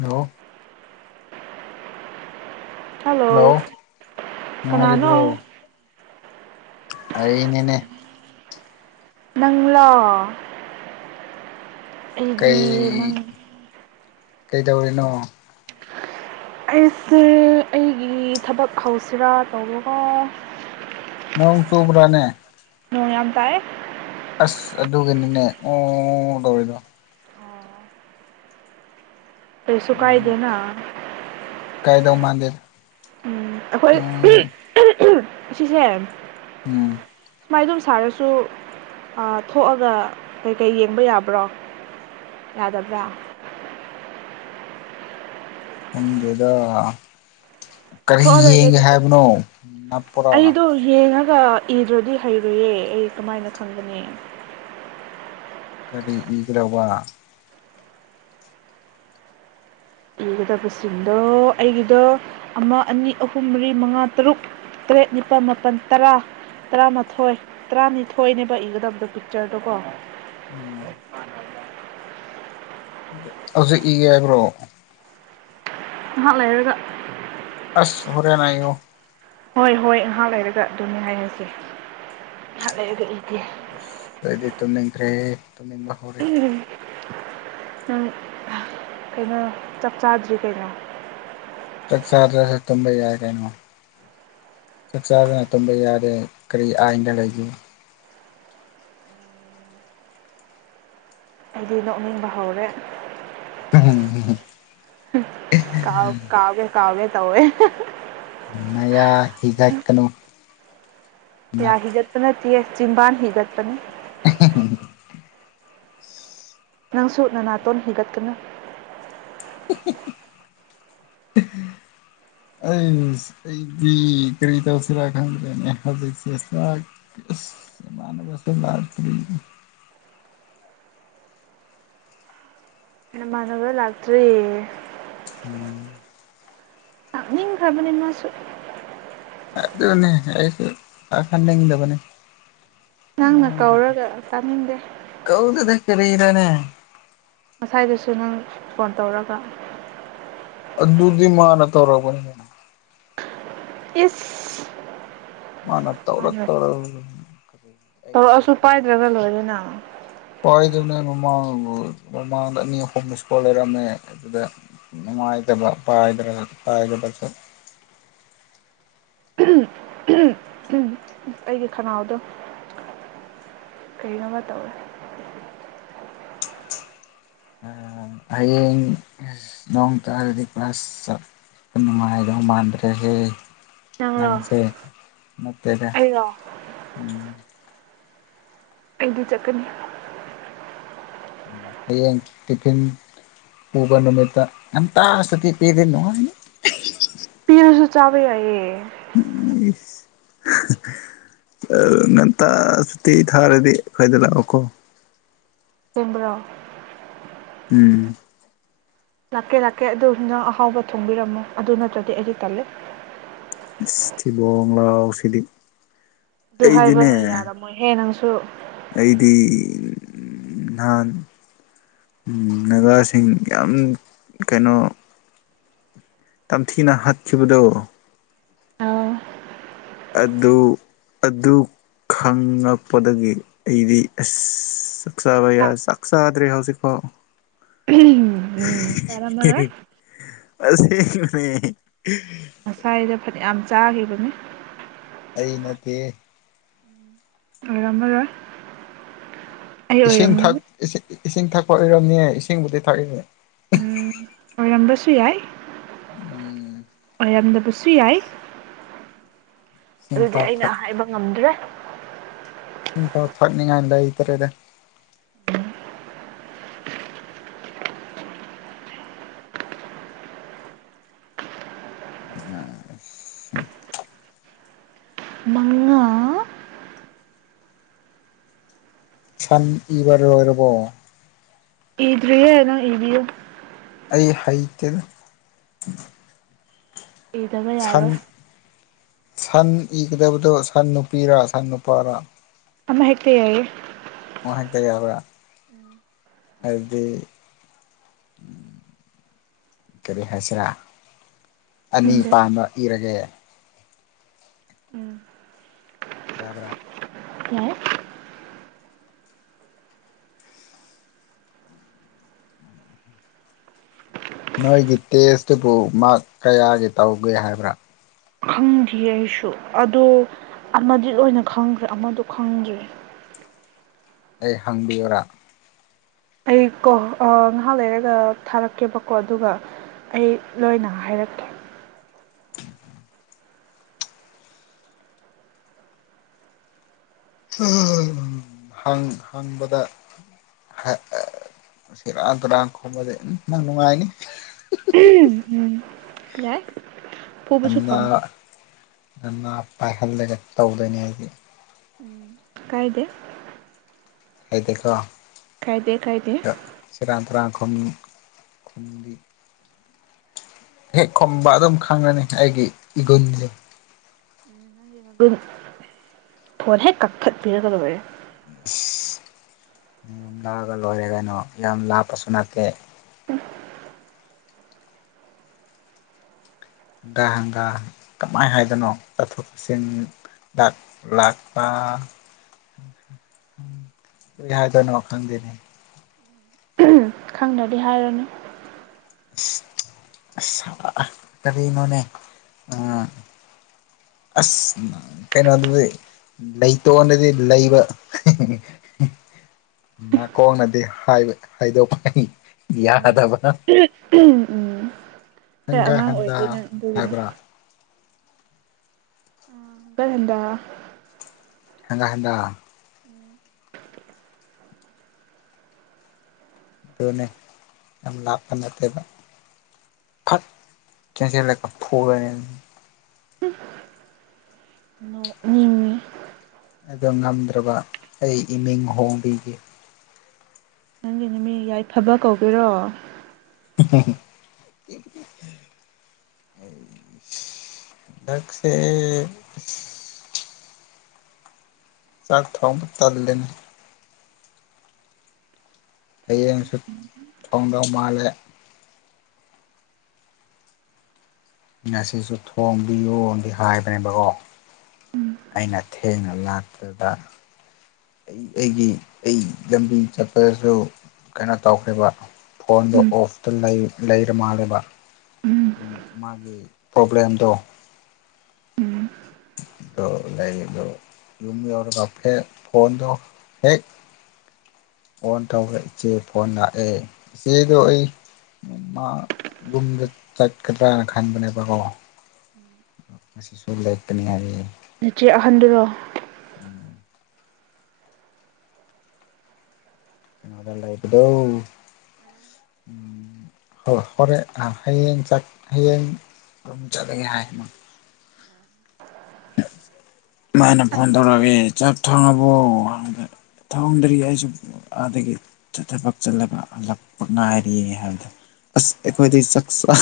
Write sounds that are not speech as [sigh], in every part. hello hello ꯀꯅꯥꯅꯣ ꯑꯩꯅꯤꯅꯦ ꯅꯪꯪꯂꯣ ꯑꯩꯗꯤ ꯅꯪ ꯀꯩ ꯇꯧꯔꯤꯅꯣ ꯑꯩꯁꯦ ꯑꯩꯒꯤ ꯊꯕꯛ ꯍꯧꯁꯤꯔꯥ ꯇꯧꯔꯒ ꯅꯣꯡ ꯆꯨꯕ꯭ꯔꯥꯅꯦ ꯅꯣꯡ ꯌꯥꯝ ꯇꯥꯏꯌ‌ꯦ ꯑꯁ ꯑꯗꯨꯒꯤꯅꯤꯅꯦ ꯑꯣ ꯇꯧꯔꯤꯗꯣ ꯀꯔꯤꯁꯨꯨ ꯀꯥꯏꯗꯦꯅ ꯀꯥꯏꯗꯧ ꯃꯥꯟꯗꯦ ꯎꯝ ꯑꯩꯈꯣꯏ ꯁꯤꯁꯦ ꯎꯝ ꯃꯥꯏꯗꯨꯝ ꯁꯥꯔꯁꯨ ꯊꯣꯛꯑꯒ ꯀꯩꯀꯩ ꯌꯦꯡꯕ ꯌꯥꯕ꯭ꯔꯣ ꯌꯥꯗꯕ꯭ꯔꯥ ꯈꯪꯗ‌ꯦꯗ ꯀꯔꯤ ꯊꯣꯛꯑꯔꯣꯏꯒꯦ ꯌꯦꯡꯒꯦ ꯑꯗꯨꯗꯤ ꯍꯥꯏꯕꯅꯣ ꯅꯞꯄ‌ꯣꯔꯥ ꯒ ꯏꯗ꯭ꯔꯗꯤ ꯍꯩꯔ‌ꯣꯏꯌꯦ ꯑꯩ ꯀꯃꯥꯏꯅ ꯈꯪꯒꯅꯤ ꯀꯔꯤ ꯏꯈ꯭ꯔꯕ ꯏꯒꯗꯕꯁꯤꯡꯗꯣ ꯑꯩꯒꯤꯗꯣ ꯑꯃ ꯑꯅꯤ ꯑꯍꯨꯝ ꯃꯔꯤ ꯃꯉꯥ ꯇꯔꯨꯛ ꯇꯔꯦꯠ ꯅꯤꯄꯥꯜ ꯃꯥꯄꯜ ꯇꯔꯥ ꯇꯔꯥꯃꯥꯊꯣꯏ ꯇꯔꯥꯅꯤꯊꯣꯏꯅꯦꯕ ꯏꯒꯗꯕꯗꯣ ꯄꯤꯛꯆꯔꯗꯣꯀꯣ ꯎꯝ ꯍꯧꯖꯤꯛ ꯏꯒꯦ ꯍꯥꯏꯕ꯭ꯔꯣ ꯉꯍꯥꯛ ꯂꯩꯔꯒ ꯍꯨꯔꯦ ꯅꯥꯏ ꯏꯌ‌ꯣ ꯍꯣꯏ ꯍꯣꯏ ꯉꯥꯏꯍꯥꯛ ꯂꯩꯔꯒ ꯑꯗꯨꯅꯤ ꯍꯥꯏꯔꯁꯦ ꯉꯥꯏꯍꯥꯛ ꯂꯩꯔꯒ ꯏꯒꯦ ꯑꯩꯗꯤ ꯇꯨꯝꯅꯤꯡꯗꯔꯦ ꯅꯤꯡꯕ ꯍꯧꯔꯦ ꯅꯪ ꯀꯩꯅꯣ ꯆꯥꯛ ꯆꯥꯗ꯭ꯔꯤ ꯀꯩꯅꯣ ꯆꯥꯛ ꯆꯥꯗ꯭ꯔꯁꯨ ꯇꯨꯝꯕ ꯌꯥꯏ ꯀꯩꯅꯣ ꯆꯥꯛ ꯆꯥꯗꯅ ꯇꯨꯝꯕ ꯌꯥꯗꯦ ꯀꯔꯤ ꯑꯥꯏꯟꯗ ꯂꯩꯒꯦ ꯑꯩꯗꯤ ꯅꯣꯛꯅꯤꯡꯕ ꯍꯧꯔꯦ [inaudible] ꯀꯥꯎ ꯀꯥꯎꯒꯦ ꯀꯥꯎꯒꯦ ꯇꯧꯋꯦ ꯃꯌꯥ ꯍꯤꯒꯠꯀꯅꯨ ꯌꯥ ꯅ ꯍꯤꯒꯠꯇꯅ ꯁꯤꯁ ꯆꯤꯟꯕꯥꯥꯟ ꯍꯤꯒꯠꯄꯅꯤ [inaudible] ꯅꯪꯁꯨ ꯅꯅꯥꯇꯣꯟ ꯍꯤꯒꯠꯀꯅꯨ ꯑꯩ ꯑꯩꯗꯤ ꯀꯔꯤ ꯇꯧꯁꯤꯔꯥ ꯈꯪꯗ꯭ꯔꯦꯅꯦ ꯍꯧꯖꯤꯛꯁꯦ ꯃꯥꯟꯅꯕꯁ ꯂꯥꯛꯇ꯭ꯔꯤ ꯅꯃꯥꯟꯅꯕ ꯂꯥꯛꯇ꯭ꯔꯤꯌꯦ ꯎꯝ ꯂꯥꯛꯅꯤꯡꯈ꯭ꯔꯕꯅꯤ ꯃꯥꯁꯨ ꯑꯗꯨꯅꯦ ꯑꯩꯁꯨ ꯂꯥꯛꯍꯟꯅꯤꯡꯗꯕꯅꯦ ꯅꯪꯅ ꯀꯧꯔꯒ ꯇꯥꯅꯤꯡꯗꯦ ꯗꯨꯅꯦ ꯉꯁꯥꯏꯗꯨꯁꯨ ꯅꯪ ꯐꯣꯟ ꯇꯧꯔꯒ ꯑꯗꯨꯗꯤ ꯃꯥꯅ ꯇꯧꯔꯛꯄꯅꯦ ꯏꯁ ꯃꯥꯅ ꯇꯧꯔ ꯃꯥꯅ ꯇꯧꯔ ꯑꯩꯅ ꯅ ꯇꯧꯔꯛꯑꯁꯨ ꯄꯥꯏꯗ꯭ꯔꯒ ꯂꯣꯏꯔꯦꯅ ꯄꯥꯏꯗꯨꯅꯦ ꯃꯃꯥꯡ ꯃꯃꯥꯡꯗ ꯑꯅꯤ ꯑꯍꯨꯝ ꯃꯤꯁꯀꯣꯜ ꯂꯩꯔꯝꯃꯦ ꯑꯗꯨꯗ ꯅꯨꯡꯉꯥꯏꯇꯕ ꯄꯥꯏꯗ꯭ꯔ ꯄꯥꯏꯗꯕꯁꯨ ꯎꯝ ꯑꯩꯒꯤ ꯈꯅꯥꯎꯗꯣ ꯀꯔꯤꯅꯣꯝꯃ ꯇꯧꯋꯦ ꯍꯌꯦꯡ ꯅꯣꯡ ꯇꯥꯔꯗꯤ ꯀ꯭ꯂꯥꯁ ꯆꯠ ꯅꯨꯡꯃꯥꯏꯗꯧ ꯃꯥꯟꯗ꯭ꯔꯦ ꯍꯦ ꯅꯪꯔꯣ ꯅꯪꯁꯦ ꯅꯠꯇꯦꯗ ꯑꯩꯔꯣ ꯎꯝ ꯑꯩꯗꯤ ꯆꯠꯀꯅꯤ ꯍꯌꯦꯡ ꯇꯤꯐꯤꯟ ꯄꯨꯕ ꯅꯨꯃꯤꯠꯇ ꯉꯟꯇ ꯁꯇ ꯄꯤꯗꯅꯨꯡꯉ ꯄꯤꯔꯁꯨ ꯆꯥꯕꯩ ꯌꯥꯏꯌꯦ ꯉꯟꯇ ꯁꯨꯇꯤ ꯊꯥꯔꯗꯤ ꯑꯈꯣꯏꯗ ꯂꯥꯛꯑꯣꯀꯣ ꯑꯁꯦꯡꯕꯔꯣ ꯎꯝ ꯂꯥꯛꯀꯦ ꯂꯥꯛꯀꯦ ꯑꯗꯨ ꯅꯪ ꯑꯍꯥꯎꯕ ꯊꯣꯡꯕꯤꯔꯝꯃꯣ ꯑꯗꯨ ꯅꯠꯇ꯭ꯔꯗꯤ ꯑꯩꯗꯤ ꯇꯜꯂꯦ ꯊꯤꯕꯣꯡ ꯂꯥꯎ ꯁꯤꯗꯤ ꯑꯗꯨ ꯑꯩꯗꯤꯅꯦ ꯍꯥꯏꯕꯗꯣ ꯌꯥꯔꯝꯃꯣꯏꯍꯦ ꯅꯪ ꯁꯨ ꯑꯩꯗꯤ ꯅꯍꯥꯟ ꯅꯒꯥꯁꯤꯡ ꯌꯥꯝ ꯀꯩꯅꯣ ꯇꯝꯊꯤꯅ ꯍꯥꯠꯈꯤꯕꯗꯣ ꯑꯥꯎ ꯑꯗꯨ ꯑꯗꯨ ꯈꯉꯛꯄꯗꯒꯤ ꯑꯩꯗꯤ ꯑꯁ ꯕ ꯁꯛꯁ꯭ꯔꯦ ꯁꯤꯀꯥꯎ ꯎꯝ ꯑꯦ ꯌꯥꯔꯝꯃꯔꯣꯏ ꯑꯁꯤꯁ ꯉꯁꯥꯏꯗ ꯐꯅꯌꯥꯝ ꯆꯥꯈꯤꯕꯅꯤ ꯑꯩ ꯅꯠꯇꯦ ꯑꯔꯝꯝꯕꯏ ꯏꯁꯤꯡ ꯊꯛ ꯏꯁꯤꯡ ꯏꯁꯤꯡ ꯊꯛꯄ ꯑꯣꯏꯔꯝꯅꯤꯌꯦ ꯏꯁꯤꯡꯕꯨꯗꯤ ꯊꯛꯏꯅꯦ ꯎꯝ ꯑꯣꯏꯔꯝꯕꯁꯨ ꯌꯥꯏ ꯎꯝ ꯌꯥꯝꯗꯕꯁꯨ ꯌꯥꯏ ꯏꯁꯤꯡ ꯑꯗꯨꯗꯤ ꯄꯥꯎ ꯊꯛ ꯑꯩꯅ ꯍꯥꯏꯕ ꯉꯝꯗ꯭ꯔꯦ ꯏꯁꯤꯡꯐꯥꯎ ꯊꯛꯅꯤꯡꯉꯥꯏ ꯂꯩ ꯇꯔꯦꯗ ꯑ ꯃꯉꯥ ꯁꯟ ꯏꯕ ꯂꯣꯏꯔꯕꯣ ꯏ꯭ꯅ ꯏꯌꯣ ꯑꯩ ꯍꯩꯇ ꯑꯩꯗꯅ ꯌꯥꯔ ꯁꯟ ꯏꯒꯗꯕꯗꯣ ꯁꯟ ꯅꯨꯄꯤꯔꯥ ꯁꯟ ꯅꯨꯄꯥꯔꯥ ꯑꯃ ꯍꯦꯛꯇ ꯌꯥꯏꯌꯦ ꯉ ꯍꯥꯛꯛꯇ ꯌꯥꯕ ꯑꯗꯨꯗꯤ ꯀꯔꯤ ꯍꯥꯏꯁꯤꯔꯥ ꯑꯅꯤ ꯈꯪꯗꯦ ꯄꯥꯟꯕ ꯏꯔꯒꯦ ꯌꯥꯕ꯭ꯔꯥ ꯌꯥꯏ ꯅꯣꯏꯒꯤ ꯇꯦꯁꯇꯨꯕꯨ ꯃꯥ ꯀꯌꯥꯒꯤ ꯇꯧꯒꯦ ꯍꯥꯏꯕ꯭ꯔꯥ ꯈꯪꯗꯦ ꯑꯩꯁꯨ ꯑꯗꯣ ꯑꯃꯗꯤ ꯂ ꯑꯣꯏꯅ ꯈꯪꯗ꯭ꯔꯦ ꯑꯃꯗꯣ ꯈꯪꯗꯦ ꯑꯩ ꯍꯪꯕꯤꯌꯔꯥ ꯑꯩ ꯀꯣ ꯉꯥꯏꯍꯥꯛ ꯂꯩꯔꯒ ꯊꯥꯔꯛꯀꯦꯕꯀꯣ ꯑꯗꯨꯒ ꯑꯩ ꯂꯣꯏꯅ ꯍꯥꯏꯔꯛꯀꯦ ꯍꯪꯕꯗ ꯁꯤꯔꯥꯟ ꯇꯨꯔꯥꯟ ꯈꯣꯝꯕꯁ ꯅꯪ ꯅꯨꯡꯉꯥꯏꯅꯤ ꯎꯝ ꯌꯥꯏ ꯐꯨꯕꯁꯨ ꯉ ꯐꯪꯉꯣꯏ ꯉ ꯄꯥꯏꯍꯜꯂꯒ ꯇꯧꯗꯣꯏꯅꯤ ꯍꯥꯏꯗꯤ ꯀꯥꯏꯗꯦ ꯍꯥꯏꯗꯀꯣ ꯀꯥꯏꯗꯦ ꯀꯥꯏꯗꯦ ꯇꯨꯔꯥꯟ ꯈꯨꯝ ꯈꯨꯨꯝꯕꯤ ꯍꯦꯛ ꯈꯣꯝꯕ ꯑꯗꯨꯝ ꯈꯪꯉꯅꯤ ꯑꯩꯒꯤ ꯏꯒꯨꯟꯁꯦ ꯐꯣꯟ ꯍꯦꯛ ꯀꯛ ꯐꯠ ꯄꯤꯔꯒꯗꯔꯦ ꯨꯝ ꯂꯥꯛꯑꯒ ꯂꯣꯏꯔꯦ ꯀꯩꯅꯣ ꯌꯥꯝ ꯂꯥꯞꯄꯁꯨ ꯅꯠꯇꯦ ꯍꯪꯒꯥ ꯍꯪꯒꯥ ꯀꯃꯥꯏꯅ ꯍꯥꯏꯗꯣꯏꯅꯣ ꯆꯠꯊꯣꯛ ꯆꯠꯁꯤꯟ ꯆꯥꯛ ꯂꯥꯛꯄ ꯀꯔꯤ ꯍꯥꯏꯗꯣꯏꯅꯣ ꯈꯪꯗꯦꯅꯦ ꯈꯪꯗꯗꯤ ꯍꯥꯏꯔꯅꯨ ꯑꯁ ꯀꯔꯤꯅꯣꯅꯦ ꯑ ꯑꯁ ꯀꯩꯅꯣꯗꯗꯤ ꯂꯩꯇꯣꯟꯗꯗꯤ ꯂꯩꯕ ꯅꯥꯀꯣꯡꯅꯗꯤ ꯍꯥꯏꯕ ꯍꯥꯏꯗꯣꯛꯄ ꯌꯥꯗꯕ ꯎꯝ ꯈꯔ ꯍꯪꯒꯥ ꯑꯉꯥꯡ ꯍꯟꯗꯥ ꯑꯣꯏꯔꯤ ꯅꯪ ꯑꯗꯨꯒꯤꯅ ꯍꯥꯏꯕ꯭ꯔꯥ [unintelligible] ꯍꯪꯒꯠ ꯍꯟꯗꯥ [inaudible] ꯑꯗꯨꯅꯦ ꯌꯥꯝ ꯂꯥꯞꯄ ꯅꯠꯇꯦꯕ ꯐꯠ ꯆꯦꯟꯁꯤꯜꯂꯒ ꯐꯨꯔꯅꯤ ꯅꯣꯛꯅꯤꯡꯉꯤ ꯑꯗꯣ ꯉꯝꯗ꯭ꯔꯕ ꯑꯩ ꯏꯃꯤꯡ ꯍꯣꯡꯕꯤꯒꯦ ꯅꯪꯒꯤ ꯅꯨꯃꯤ ꯌꯥꯏꯐꯕ ꯀꯧꯗꯣꯏꯔꯣ ꯗꯥꯛꯁꯦ ꯆꯥꯛ ꯊꯣꯡꯕ ꯇꯜꯂꯦꯅꯦ ꯍꯌꯦꯡꯁꯨ ꯊꯣꯡꯗꯧ ꯃꯥꯜꯂꯦ ꯉꯁꯤꯁꯨ ꯊꯣꯡꯕꯤꯌꯨꯅꯗꯤ ꯍꯥꯏꯕꯅꯦꯕꯀꯣ ꯑꯩꯅ ꯊꯦꯡꯅ ꯂꯥꯛꯄꯗ ꯑꯩ ꯑꯩꯒꯤ ꯑꯩ ꯂꯝꯕꯤ ꯆꯠꯄꯗꯁꯨ ꯀꯩꯅꯣ ꯇꯧꯈ꯭ꯔꯦꯕ ꯐꯣꯟꯗꯣ ꯑꯣꯐꯇ ꯂꯩꯔ ꯃꯥꯜꯂꯦꯕ ꯃꯥꯒꯤ ꯄ꯭ꯔꯣꯕ꯭ꯂꯦꯝꯗꯣ ꯑꯗꯨ ꯂꯩꯌꯦꯕ ꯌꯨꯝ ꯌ ꯑꯣꯏꯔꯒꯐꯦ ꯐꯣꯟꯗ ꯍꯦꯛ ꯑꯣꯟ ꯇꯧꯔ ꯏꯆꯦ ꯐꯣꯟ ꯂꯥꯛꯑꯦ ꯏꯆꯦꯗꯣ ꯑꯩ ꯃꯥ ꯔꯨꯝꯗ ꯆꯠꯀꯗ꯭ꯔꯅ ꯈꯟꯕꯅꯦꯕꯀꯣ ꯉꯁꯤꯁꯨ ꯂꯦꯛꯀꯀꯅꯦ ꯍꯥꯏ ꯅꯆꯦ ꯑꯍꯟꯗꯨꯔꯣ ꯎꯝ ꯑꯗ ꯂꯩꯥꯕꯗꯣ ꯍꯣꯔꯦꯟ ꯍꯌꯦꯡ ꯆꯠ ꯍꯌꯦꯡ ꯆꯠꯂꯒꯦ ꯍꯥꯏ ꯃꯣꯏ ꯃꯥꯅ ꯐꯣꯟ ꯑꯗꯨꯗꯤ ꯇꯧꯔꯛꯑꯦ ꯆꯥꯛ ꯊꯣꯡꯉꯕꯣꯗ ꯊꯣꯡꯗ꯭ꯔꯤ ꯑꯩꯁꯨ ꯑꯗꯒꯤ ꯊꯕꯛ ꯆꯠꯂꯒ ꯍꯂꯛꯄ ꯉꯥꯏꯔꯤ ꯍꯥꯏꯕꯗ ꯑꯁ ꯑꯩꯈꯣꯏꯗꯤ ꯆꯥꯛꯆꯥ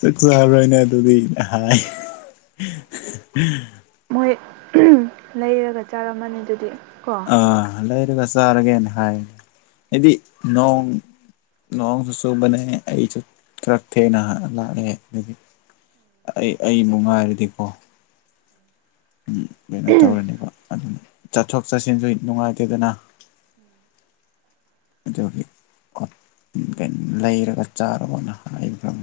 ꯆꯥꯛ ꯆꯥꯕ꯭ꯔꯅ ꯑꯗꯨꯗꯤ ꯑꯩꯅ ꯍꯥꯏ ꯑꯍꯍ ꯃꯣꯏ ꯂꯩꯔꯒ ꯆꯥꯔꯝꯃꯅꯤ ꯑꯗꯨꯗꯤ ꯀꯣ ꯑ ꯂꯩꯔꯒ ꯆꯥ ꯆꯥꯔꯒꯦꯅ ꯍꯥꯏꯅꯦ ꯍꯥꯏꯗꯤ ꯅꯣꯡ ꯅꯣꯡꯁꯨ ꯆꯨꯕꯅꯦ ꯑꯩꯁꯨ ꯈꯔ ꯊꯦꯡꯅ ꯂꯥꯛꯑꯦ ꯍꯥꯏꯗꯤ ꯑꯩ ꯑꯩꯕꯨ ꯉꯥꯏꯔꯗꯤꯀꯣ ꯎ ꯀꯩꯅꯣ ꯇꯧꯔꯅꯤꯕ ꯑꯗꯨ ꯆꯠꯊꯣꯛ ꯆꯠꯁꯤꯟꯁꯨ ꯅꯨꯡꯉꯥꯏꯇꯦꯗꯅ ꯑꯗꯨꯒꯤ ꯂꯩꯔꯒ ꯆꯥꯔꯣꯅ ꯍꯥꯏꯈ꯭ꯔꯕ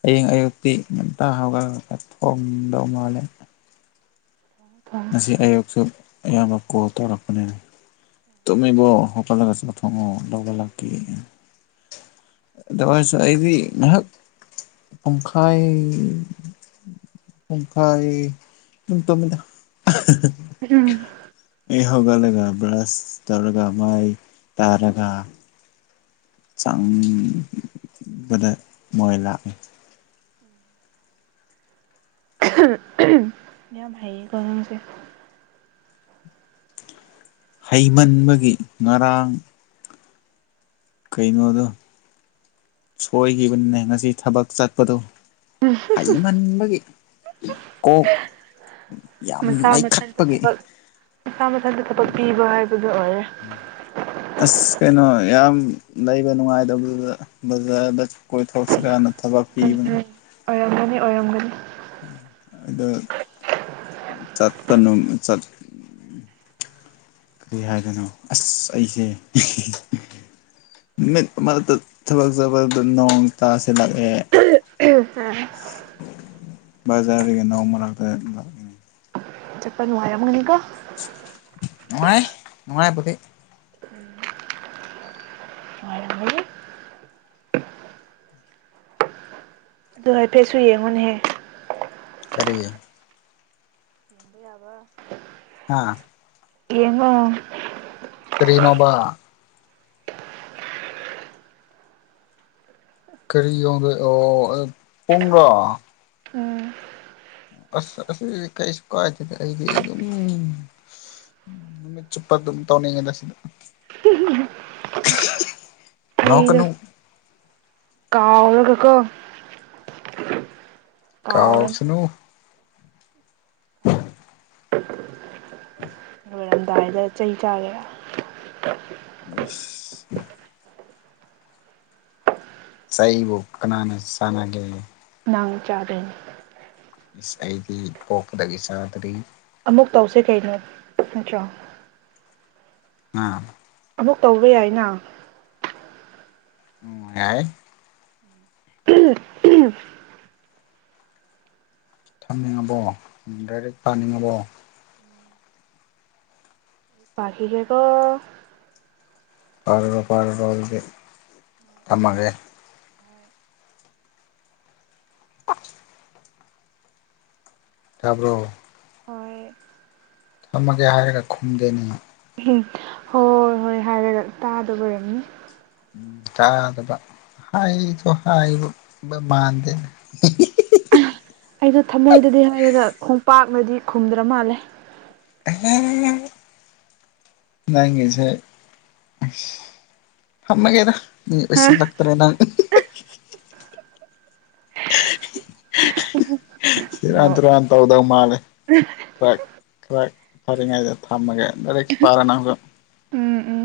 ꯍꯌꯦꯡ ꯑꯌꯨꯛꯇꯤ ꯉꯟꯇꯥ ꯍꯧꯒꯠꯂꯒ ꯊꯣꯡꯗꯧ ꯃꯥꯜꯂꯦ ꯉꯁꯤ ꯑꯌꯨꯛꯁꯨ ꯑꯌꯥꯝꯕ ꯀꯣꯜ ꯇꯧꯔꯛꯄꯅꯦ ꯇꯨꯝꯃꯤꯕꯣ ꯍꯧꯒꯠꯂꯒ ꯆꯥꯛ ꯊꯣꯡꯉꯣ ꯂꯧꯕ ꯂꯥꯛꯈꯤ ꯑꯗꯨ ꯑꯣꯏꯔꯁꯨ ꯑꯩꯗꯤ ꯉꯥꯏꯍꯥꯛ ꯄꯨꯡꯈꯥꯏ ꯄꯨꯡꯈꯥꯏ ꯁꯨꯝ ꯇꯨꯝꯃꯤꯗ ꯑꯩ ꯍꯧꯒꯠꯂꯒ ꯕ꯭ꯔꯁ ꯇꯧꯔꯒ ꯃꯥꯏ ꯇꯥꯔꯒ ꯆꯪꯕꯗ ꯃꯣꯏ ꯂꯥꯛꯏ [inaudible] ꯌꯥꯝ ꯍꯩꯌꯦꯀꯣ ꯅꯪꯁꯦ ꯍꯩꯃꯟꯕꯒꯤ ꯉꯔꯥꯡ ꯀꯩꯅꯣꯗꯣ ꯁꯣꯏꯈꯤꯕꯅꯤꯅꯦ ꯉꯁꯤ ꯊꯕꯛ ꯆꯠꯄꯗꯣ ꯍꯩꯃꯟꯕꯒꯤ ꯀꯣꯛ ꯌꯥꯝ ꯃꯁꯥ ꯃꯊꯟꯇ ꯂꯥꯏꯈꯠꯄꯒꯤ ꯊꯕꯛ ꯃꯁꯥ ꯃꯊꯟꯇ ꯊꯕꯛ ꯄꯤꯕ ꯍꯥꯏꯕ ꯑꯁ ꯀꯩꯅꯣ ꯌꯥꯝ ꯂꯩꯕ ꯅꯨꯡꯉꯥꯏꯇꯕꯗꯨꯗ ꯕꯖꯥꯔꯗ ꯀꯣꯏꯊꯣꯔꯁꯤ ꯀꯥ ꯅ ꯎꯝ ꯊꯕꯛꯄꯤꯤꯕꯅ ꯎꯝ ꯑꯣꯏꯔꯝꯒꯅꯤ ꯑꯣꯏꯔꯝꯒꯅꯤ ꯑꯗꯣ ꯆꯠꯄꯅꯠ ꯀꯔꯤ ꯍꯥꯏꯗꯣꯏꯅꯣ ꯑꯁ ꯑꯩꯁꯦ ꯅꯨꯃꯤꯠ ꯃꯔꯛꯇ ꯊꯕꯛ ꯆꯕꯗ ꯅꯣꯡ ꯇꯥꯁꯂꯥꯛꯑꯦ ꯎ ꯕꯖꯥꯔꯒ ꯅ ꯑꯃꯗ ꯆꯄꯅ ꯑꯌꯥ ꯃꯪꯅꯤꯒ ꯅꯨꯡꯉꯥꯏ ꯅꯨꯡꯉꯥꯏ ꯄꯨꯙꯦ ꯋꯥꯏꯔꯝꯒꯅꯤ ꯑꯗꯨ ꯍꯥꯏꯐꯦꯠꯁꯨ ꯌꯦꯡꯉꯨꯅꯦꯍꯦ ꯀꯔꯤ ꯑꯥ ꯌꯦꯉꯣ ꯁꯔꯤꯅꯣꯕ ꯀꯔꯤ ꯌꯗ ꯑꯣ ꯄꯨꯡ꯭ꯔꯥ ꯎꯝ ꯑꯁ ꯀꯩꯁꯨ ꯀꯥꯏ ꯑꯩꯗꯤ ꯑꯗꯨꯝ ꯅꯨꯃꯤꯠ ꯆꯨꯞꯄ ꯑꯗꯨꯝ ꯇꯧꯅꯤꯡꯉꯗ ꯁꯤꯗ ꯅ ꯀꯩꯅ ꯐꯔꯒ ꯀꯥꯎ ꯁꯅꯨ ꯎꯝ ꯑꯗꯨꯗꯥꯋꯥꯏꯗ ꯆꯩ ꯆꯥꯒꯦ ꯁ ꯁꯍꯤꯕꯨ ꯀꯅꯥꯅꯦ ꯁꯅ ꯀ ꯅꯥꯎꯖꯥꯔꯅꯤ ꯑꯩꯗꯤ ꯄꯄꯗꯁꯥꯗꯔꯤ ꯑꯃꯨꯛ ꯇꯧꯁꯦ ꯀꯩꯅꯣ ꯅꯠꯇ꯭ꯔꯣ ꯑꯝ ꯑꯃꯨꯛ ꯇꯧꯕ ꯌꯥꯏꯅ ꯎꯝ ꯍꯥꯏ [unintelligible] ꯊꯝꯅꯤꯡꯉꯕꯣ ꯗꯥꯏꯔꯦꯛ ꯄꯥꯅꯤꯡꯉꯕꯣ ꯄ ꯍꯒꯦꯀꯣ ꯄꯔꯣ ꯄꯔꯔꯕꯣ ꯂꯤ ꯇꯥꯃꯦ ꯊꯥꯕ꯭ꯔꯣ ꯍꯣꯏ ꯊꯝꯃꯒꯦ ꯍꯥꯏꯔꯒ ꯈꯨꯝꯗꯦꯅꯦ ꯎꯝ ꯍꯣꯏ ꯍꯣꯏ ꯍꯥꯏꯔꯒ ꯇꯥꯗꯕꯔꯅꯤ ꯇꯥꯗꯕ ꯍꯥꯏꯁꯨꯣ ꯍꯥꯏꯕ ꯃꯥꯟꯗꯦ ꯑꯩꯁꯨꯣ ꯊꯃꯣꯏꯗꯗꯤ ꯍꯥꯏꯔꯒ ꯈꯣꯡꯄꯥꯛꯅꯗꯤ ꯈꯨꯝꯗ꯭ꯔ ꯃꯥꯜꯂꯦ ꯅꯁ ꯑꯃꯒꯦꯔ ꯍꯥ ꯁꯤ ꯂꯥꯛꯇꯥꯔꯦ ꯅꯪ [unintelligible] ꯁꯤꯔ ꯇꯔ ꯇꯧꯗ ꯃꯥꯂꯦ ꯇ꯭ꯔ ꯈꯔ ꯐꯔꯉꯥꯏꯗ ꯊꯝꯃꯒꯦ ꯔ ꯄꯥꯔꯅꯒ ꯎꯝ ꯎꯝ